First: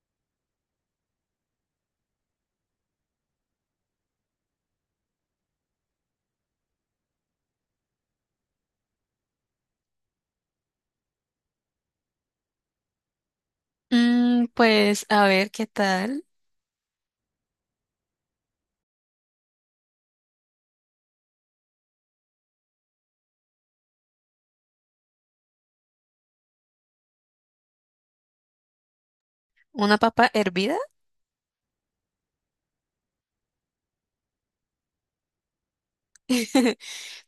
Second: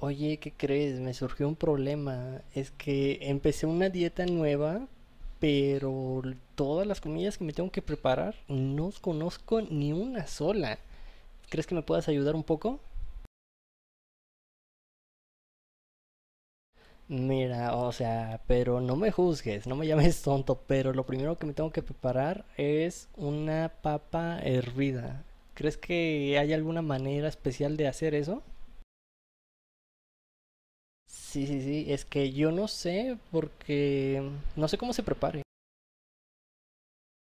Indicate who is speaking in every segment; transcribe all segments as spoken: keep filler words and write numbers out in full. Speaker 1: Oye, ¿qué crees? Me surgió un problema. Es que empecé una dieta nueva, pero todas las comidas que me tengo que preparar, no conozco ni una sola. ¿Crees que me puedas ayudar un poco?
Speaker 2: Mm, pues a ver qué tal.
Speaker 1: Mira, o sea, pero no me juzgues, no me llames tonto, pero lo primero que me tengo que preparar es una papa hervida. ¿Crees que hay alguna manera especial de hacer eso?
Speaker 2: ¿Una papa hervida?
Speaker 1: Sí, sí, sí, es que yo no sé porque no sé cómo se prepare.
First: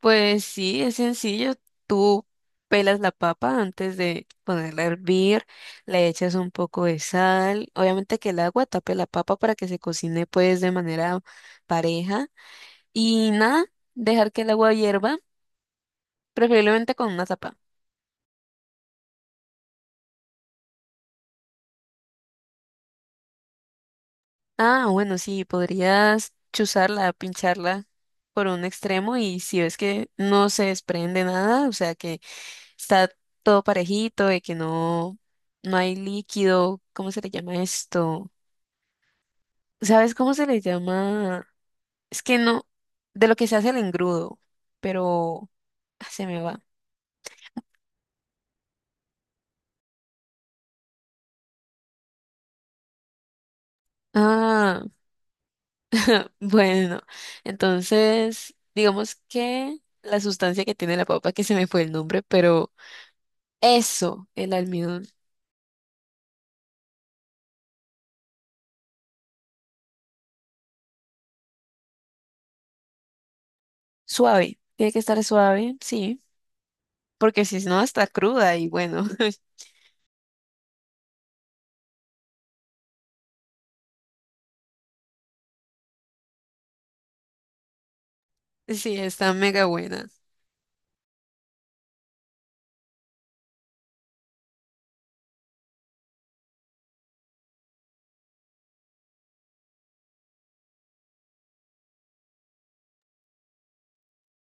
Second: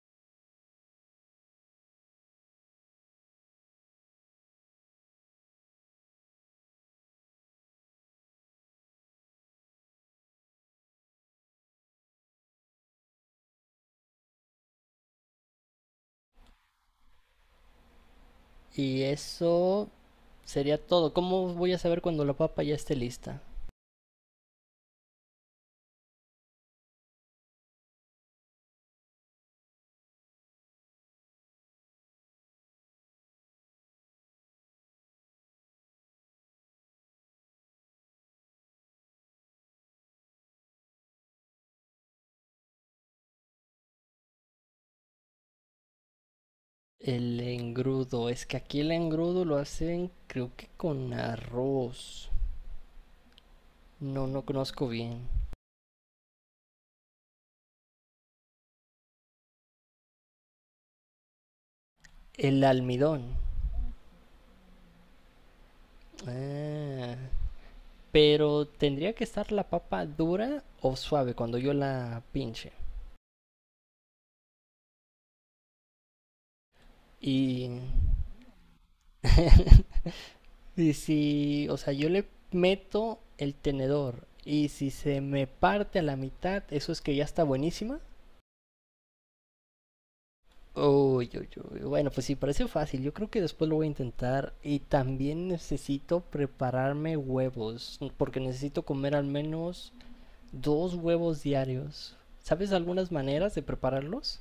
Speaker 2: Pues sí, es sencillo. Tú pelas la papa antes de ponerla a hervir, le echas un poco de sal, obviamente que el agua tape la papa para que se cocine pues de manera pareja y nada, dejar que el agua hierva, preferiblemente con una tapa.
Speaker 1: Y eso sería todo. ¿Cómo voy a saber cuando la papa ya esté lista?
Speaker 2: Ah, bueno, sí, podrías chuzarla, pincharla por un extremo y si ves que no se desprende nada, o sea que está todo parejito, de que no, no hay líquido, ¿cómo se le llama esto? ¿Sabes cómo se le llama? Es que no, de lo que se hace el engrudo, pero ah, se me va.
Speaker 1: El engrudo. Es que aquí el engrudo lo hacen creo que con arroz. No, no
Speaker 2: Ah,
Speaker 1: conozco bien.
Speaker 2: bueno, entonces, digamos que la sustancia que tiene la papa, que se me fue el nombre,
Speaker 1: El
Speaker 2: pero
Speaker 1: almidón.
Speaker 2: eso, el almidón,
Speaker 1: Ah, pero tendría que estar la papa dura o suave cuando yo la pinche.
Speaker 2: suave, tiene que estar suave, sí, porque si
Speaker 1: Y...
Speaker 2: no, está cruda y bueno,
Speaker 1: y si, o sea, yo le meto el tenedor y si se me parte a la mitad, eso es que ya está buenísima.
Speaker 2: sí, está mega buena.
Speaker 1: Uy, uy, uy. Bueno, pues sí, parece fácil. Yo creo que después lo voy a intentar. Y también necesito prepararme huevos, porque necesito comer al menos dos huevos diarios. ¿Sabes algunas maneras de prepararlos?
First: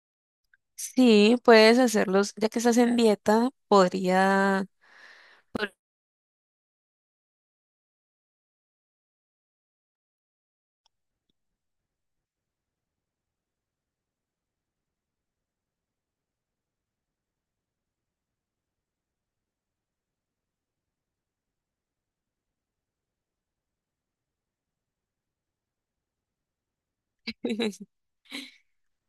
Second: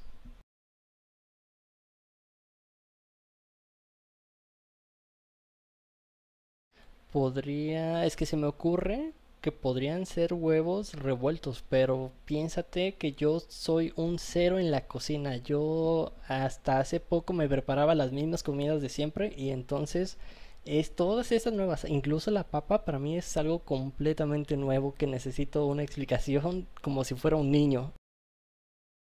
Speaker 2: Sí, puedes hacerlos, ya que estás en dieta, podría,
Speaker 1: Podría, es que se me ocurre que podrían ser huevos revueltos, pero piénsate que yo soy un cero en la cocina. Yo hasta hace poco me preparaba las mismas comidas de siempre y entonces es todas estas nuevas, incluso la papa para mí es algo completamente nuevo que necesito una explicación como si fuera un niño.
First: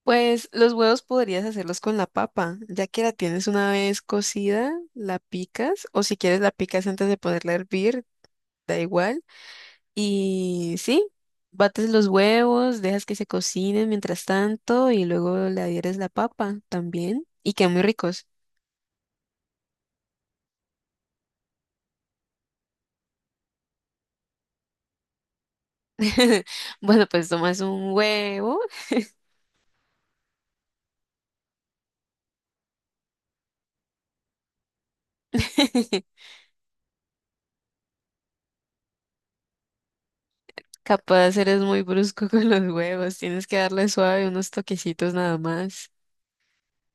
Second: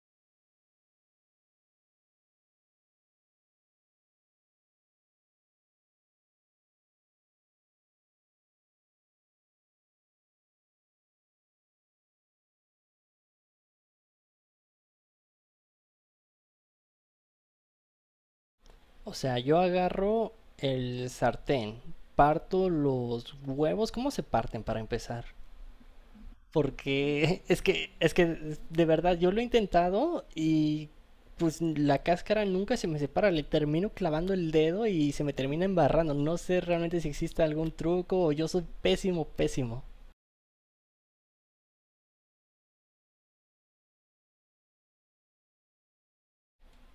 Speaker 2: pues los huevos podrías hacerlos con la papa, ya que la tienes una vez cocida, la picas, o si quieres la picas antes de ponerla a hervir, da igual. Y sí, bates los huevos, dejas que se cocinen mientras tanto y luego le adhieres la papa también y quedan muy ricos.
Speaker 1: O sea, yo agarro el sartén, parto los huevos, ¿cómo se parten para empezar?
Speaker 2: Bueno, pues
Speaker 1: Porque
Speaker 2: tomas
Speaker 1: es que,
Speaker 2: un
Speaker 1: es que
Speaker 2: huevo.
Speaker 1: de verdad yo lo he intentado y pues la cáscara nunca se me separa, le termino clavando el dedo y se me termina embarrando. No sé realmente si existe algún truco o yo soy pésimo, pésimo.
Speaker 2: Capaz eres muy brusco con los huevos, tienes que darle suave unos toquecitos nada más.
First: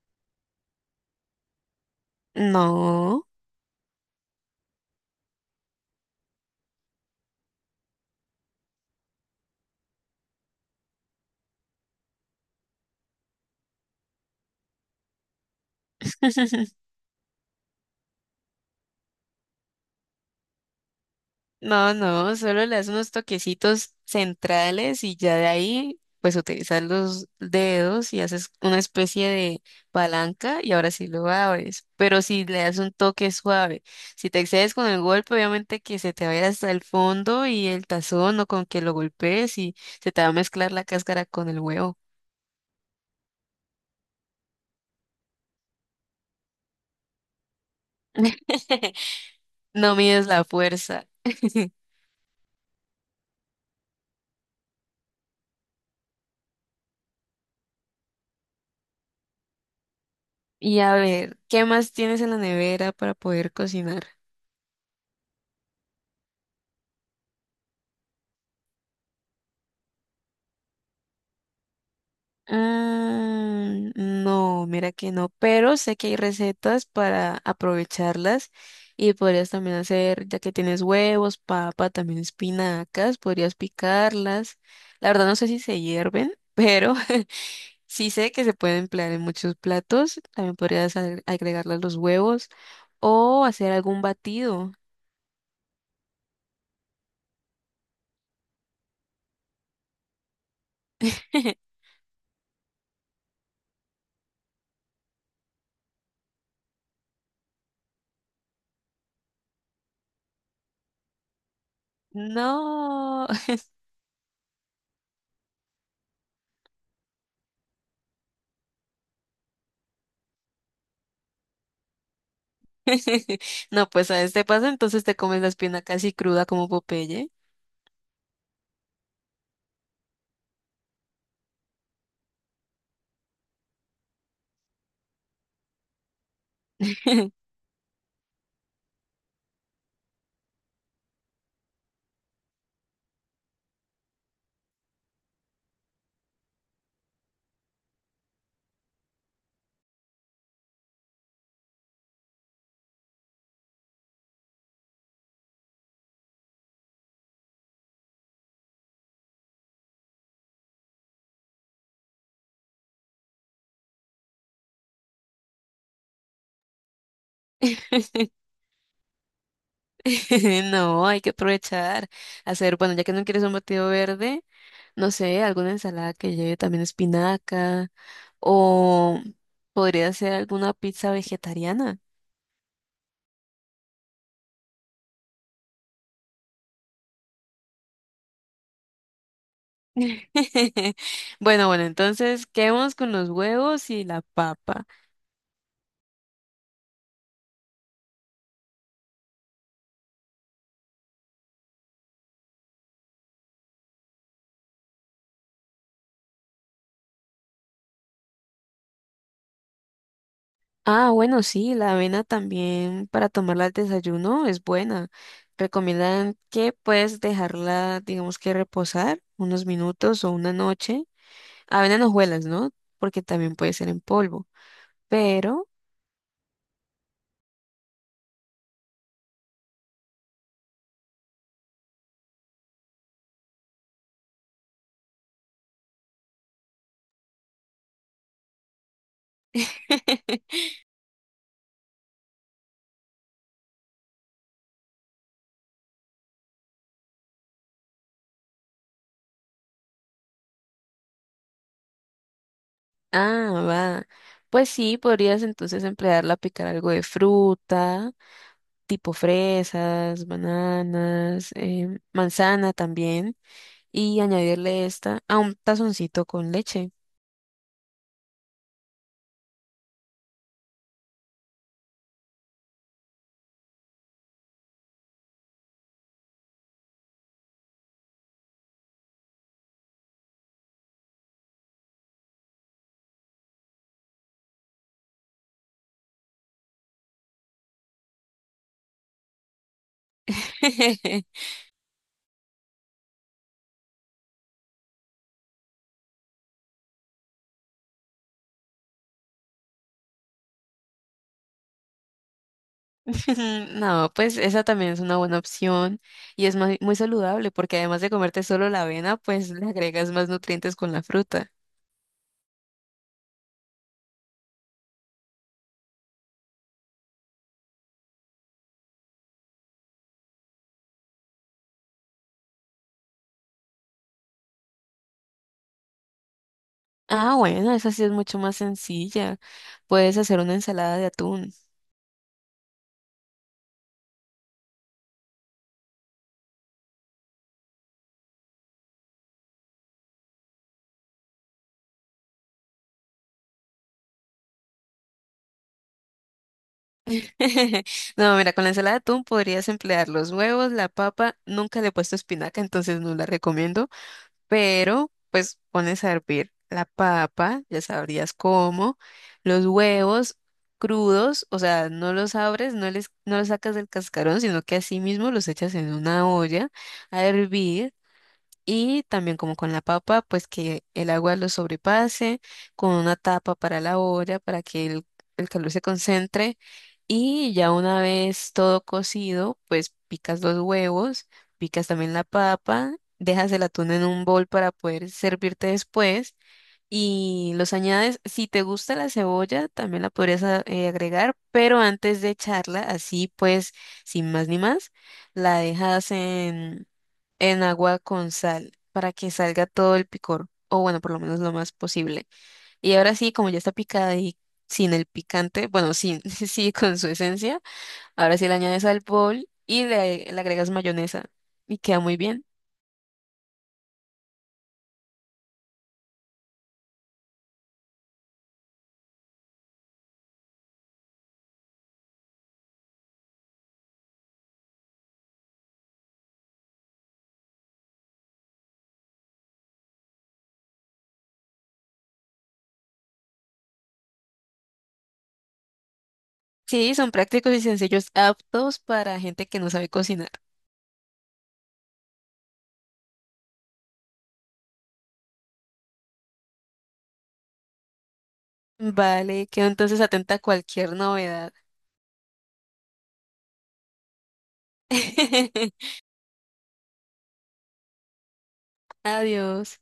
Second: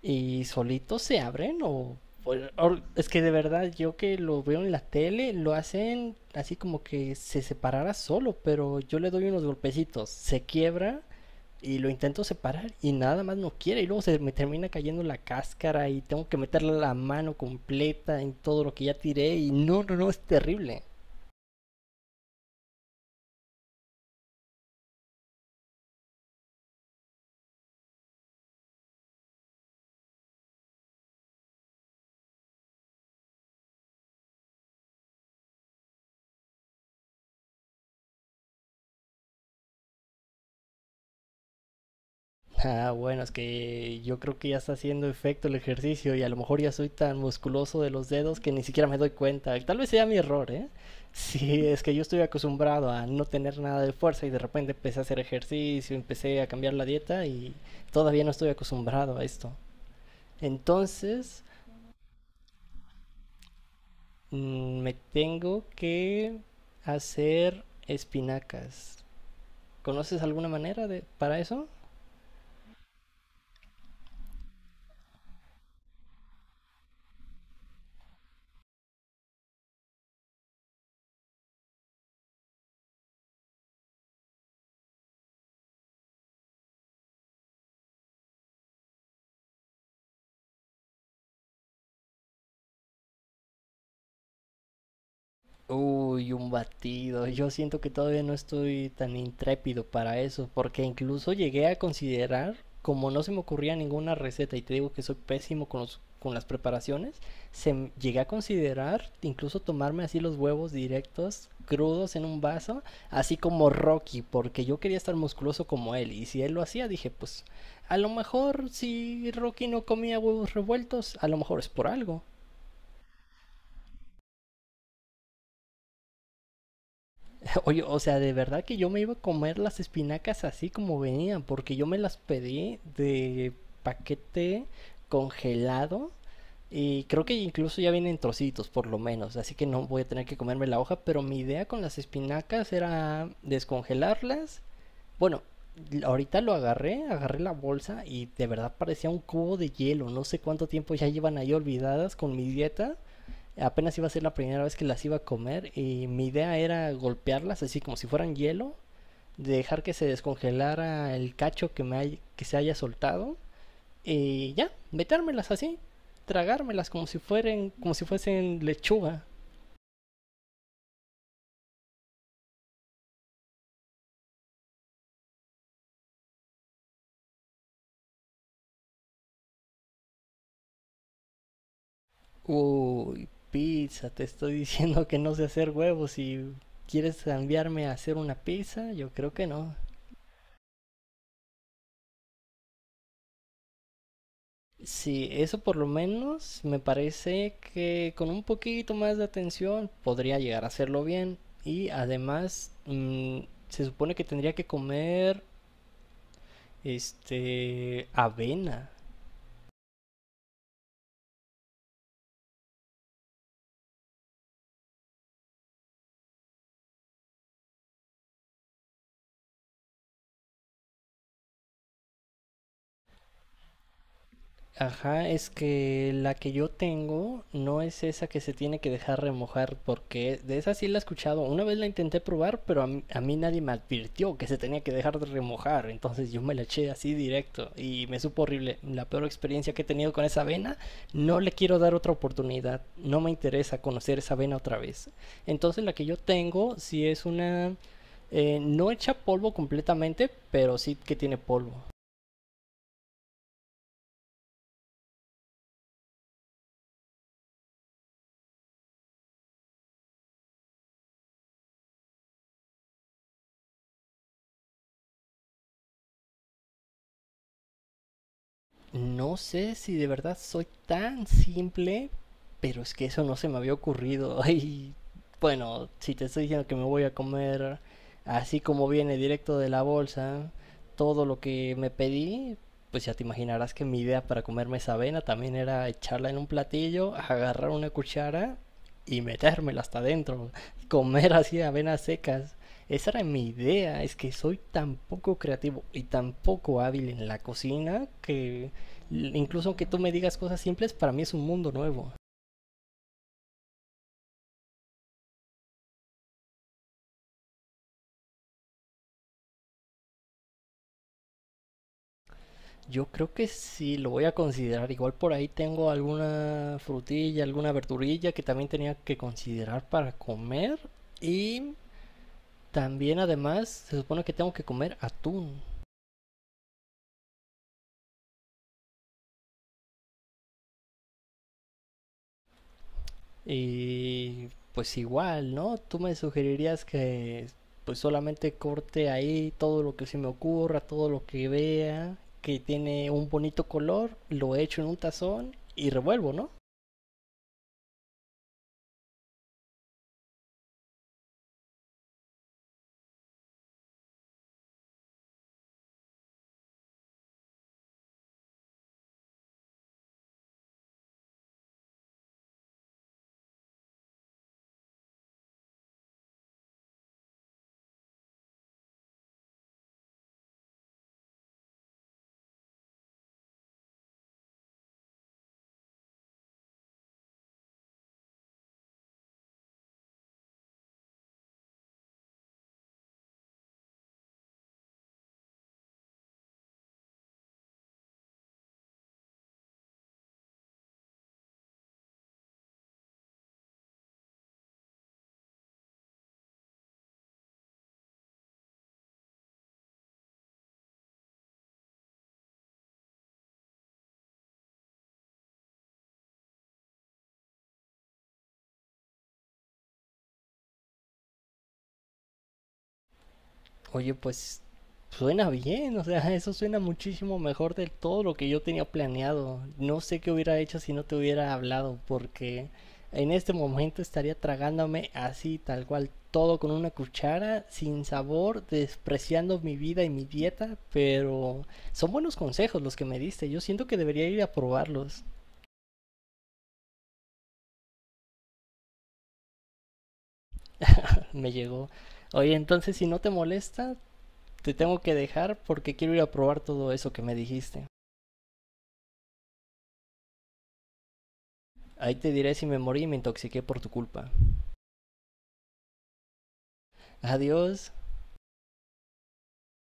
Speaker 1: Y solitos se abren o, o- o- es que
Speaker 2: No,
Speaker 1: de verdad yo que lo veo en la tele lo hacen así como que se separara solo, pero yo le doy unos golpecitos, se quiebra y lo intento separar y nada más no quiere. Y luego se me termina cayendo la cáscara y tengo que meterle la mano completa en todo lo que ya tiré. Y no, no, no, es terrible.
Speaker 2: no, no, solo le das unos toquecitos centrales y ya de ahí pues utilizas los dedos y haces una especie de palanca y ahora sí lo abres. Pero si le das un toque suave, si te excedes con el golpe, obviamente que se te va a ir hasta el fondo y el tazón o con que lo golpees y se te va a mezclar la cáscara con el huevo.
Speaker 1: Ah, bueno, es que yo creo que ya está haciendo efecto el ejercicio y a lo mejor ya soy tan musculoso de los dedos que ni siquiera me doy cuenta. Tal vez
Speaker 2: No
Speaker 1: sea mi
Speaker 2: mides la
Speaker 1: error, ¿eh?
Speaker 2: fuerza.
Speaker 1: Sí, es que yo estoy acostumbrado a no tener nada de fuerza y de repente empecé a hacer ejercicio, empecé a cambiar la dieta y todavía no estoy acostumbrado a esto.
Speaker 2: Y a ver,
Speaker 1: Entonces,
Speaker 2: ¿qué más tienes en la nevera para poder cocinar?
Speaker 1: Mm, Me tengo que hacer espinacas. ¿Conoces alguna manera de para eso?
Speaker 2: Mm, no, mira que no, pero sé que hay recetas para aprovecharlas y podrías también hacer, ya que tienes huevos, papa, también espinacas, podrías picarlas. La verdad no sé si se hierven, pero sí sé que se pueden emplear en muchos platos. También podrías agre- agregarle los huevos o hacer algún batido.
Speaker 1: Uy, un batido. Yo siento que todavía no estoy tan intrépido para eso, porque incluso llegué a considerar, como no se me ocurría ninguna receta, y te digo que soy pésimo con los, con las preparaciones, se m- llegué a considerar incluso tomarme así los huevos directos, crudos en un vaso,
Speaker 2: No.
Speaker 1: así como Rocky, porque yo quería estar musculoso como él, y si él lo hacía, dije, pues a lo mejor si Rocky no comía huevos revueltos, a lo mejor es por algo.
Speaker 2: No, pues a este paso entonces te comes la espina casi cruda como Popeye.
Speaker 1: Oye, o sea, de verdad que yo me iba a comer las espinacas así como venían, porque yo me las pedí de paquete congelado y creo que incluso ya vienen trocitos por lo menos, así que no voy a tener que comerme la hoja, pero mi idea con las espinacas era descongelarlas. Bueno, ahorita lo agarré, agarré la bolsa y de verdad parecía un cubo de hielo, no sé cuánto tiempo ya llevan ahí olvidadas con mi dieta. Apenas iba a ser la primera vez que las iba a comer y mi idea era golpearlas así como si fueran hielo, dejar que se descongelara el cacho que, me hay- que se haya soltado y ya, metérmelas así, tragármelas como si fueran, como si fuesen lechuga.
Speaker 2: No, hay que aprovechar. Hacer, bueno, ya que no quieres un batido verde, no sé, alguna ensalada que lleve también espinaca o podría ser alguna pizza vegetariana.
Speaker 1: Uy, pizza, te estoy diciendo que no sé hacer huevos y quieres enviarme a hacer una pizza, yo creo que no.
Speaker 2: Bueno, bueno, entonces quedemos con los huevos y la papa.
Speaker 1: Sí, eso por lo menos me parece que con un poquito más de atención podría llegar a hacerlo bien. Y además, mm, se supone que tendría que comer este avena.
Speaker 2: Ah, bueno, sí, la avena también para tomarla al desayuno es buena. Recomiendan que puedes dejarla, digamos que reposar unos minutos o una noche. Avena en hojuelas, ¿no? Porque también puede ser en polvo.
Speaker 1: Ajá, es
Speaker 2: Pero,
Speaker 1: que la que yo tengo no es esa que se tiene que dejar remojar, porque de esa sí la he escuchado. Una vez la intenté probar, pero a mí, a mí nadie me advirtió que se tenía que dejar de remojar, entonces yo me la eché así directo y me supo horrible. La peor experiencia que he tenido con esa avena, no le quiero dar otra oportunidad, no me interesa conocer esa avena otra vez. Entonces la que yo tengo sí es una, eh, no echa polvo completamente, pero sí que tiene polvo.
Speaker 2: ah, va. Pues sí, podrías entonces emplearla a picar algo de fruta, tipo fresas, bananas, em, manzana también, y añadirle esta a un tazoncito con leche.
Speaker 1: No sé si de verdad soy tan simple, pero es que eso no se me había ocurrido. Y bueno, si te estoy diciendo que me voy a comer así como viene directo de la bolsa, todo lo que me pedí, pues ya te imaginarás que mi idea para comerme esa avena también era echarla en un platillo, agarrar una cuchara y metérmela hasta adentro, comer así avenas secas. Esa era mi idea, es que soy tan poco creativo y tan poco hábil en la cocina que incluso aunque tú me digas cosas simples, para mí es un mundo nuevo.
Speaker 2: No, pues esa también es una buena opción y es muy, muy saludable porque además de comerte solo la avena, pues le agregas más nutrientes con la fruta.
Speaker 1: Yo creo que sí lo voy a considerar. Igual por ahí tengo alguna frutilla, alguna verdurilla que también tenía que considerar para comer. Y también además se supone que tengo que comer atún.
Speaker 2: Ah, bueno, Esa sí es mucho más sencilla. Puedes hacer una ensalada de atún.
Speaker 1: Y pues igual, ¿no? Tú me sugerirías que pues solamente corte ahí todo lo que se me ocurra, todo lo que vea, que tiene un bonito color, lo echo en un tazón y revuelvo, ¿no?
Speaker 2: No, mira, con la ensalada de atún podrías emplear los huevos, la papa. Nunca le he puesto espinaca, entonces no la recomiendo. Pero pues pones a hervir la papa, ya sabrías cómo, los huevos crudos, o sea, no los abres, no les, no los sacas del cascarón, sino que así mismo los echas en una olla a hervir. Y también como con la papa, pues que el agua lo sobrepase, con una tapa para la olla, para que el, el calor se concentre. Y ya una vez todo cocido, pues picas los huevos, picas también la papa, dejas el atún en un bol para poder servirte después y los añades. Si te gusta la cebolla, también la podrías a- eh, agregar, pero antes de echarla, así pues, sin más ni más, la dejas en, en agua con sal para que salga todo el picor, o bueno, por lo menos lo más posible. Y ahora sí, como ya está picada y sin el picante, bueno, sin, sí, con su esencia, ahora sí le añades al bol y le le agregas mayonesa y queda muy bien.
Speaker 1: Oye, pues suena bien, o sea, eso suena muchísimo mejor de todo lo que yo tenía planeado. No sé qué hubiera hecho si no te hubiera hablado, porque en este momento estaría tragándome así, tal cual, todo con una cuchara, sin sabor, despreciando mi vida y mi dieta, pero son buenos consejos los que me diste. Yo siento que debería ir a probarlos.
Speaker 2: Sí, son prácticos y sencillos, aptos para gente que no sabe cocinar.
Speaker 1: Me llegó. Oye, entonces si no te molesta, te tengo que dejar porque quiero ir a probar todo eso que me dijiste.
Speaker 2: Vale, quedo entonces atenta a cualquier novedad.
Speaker 1: Ahí te diré si me morí y me intoxiqué por tu culpa. Adiós.
Speaker 2: Adiós.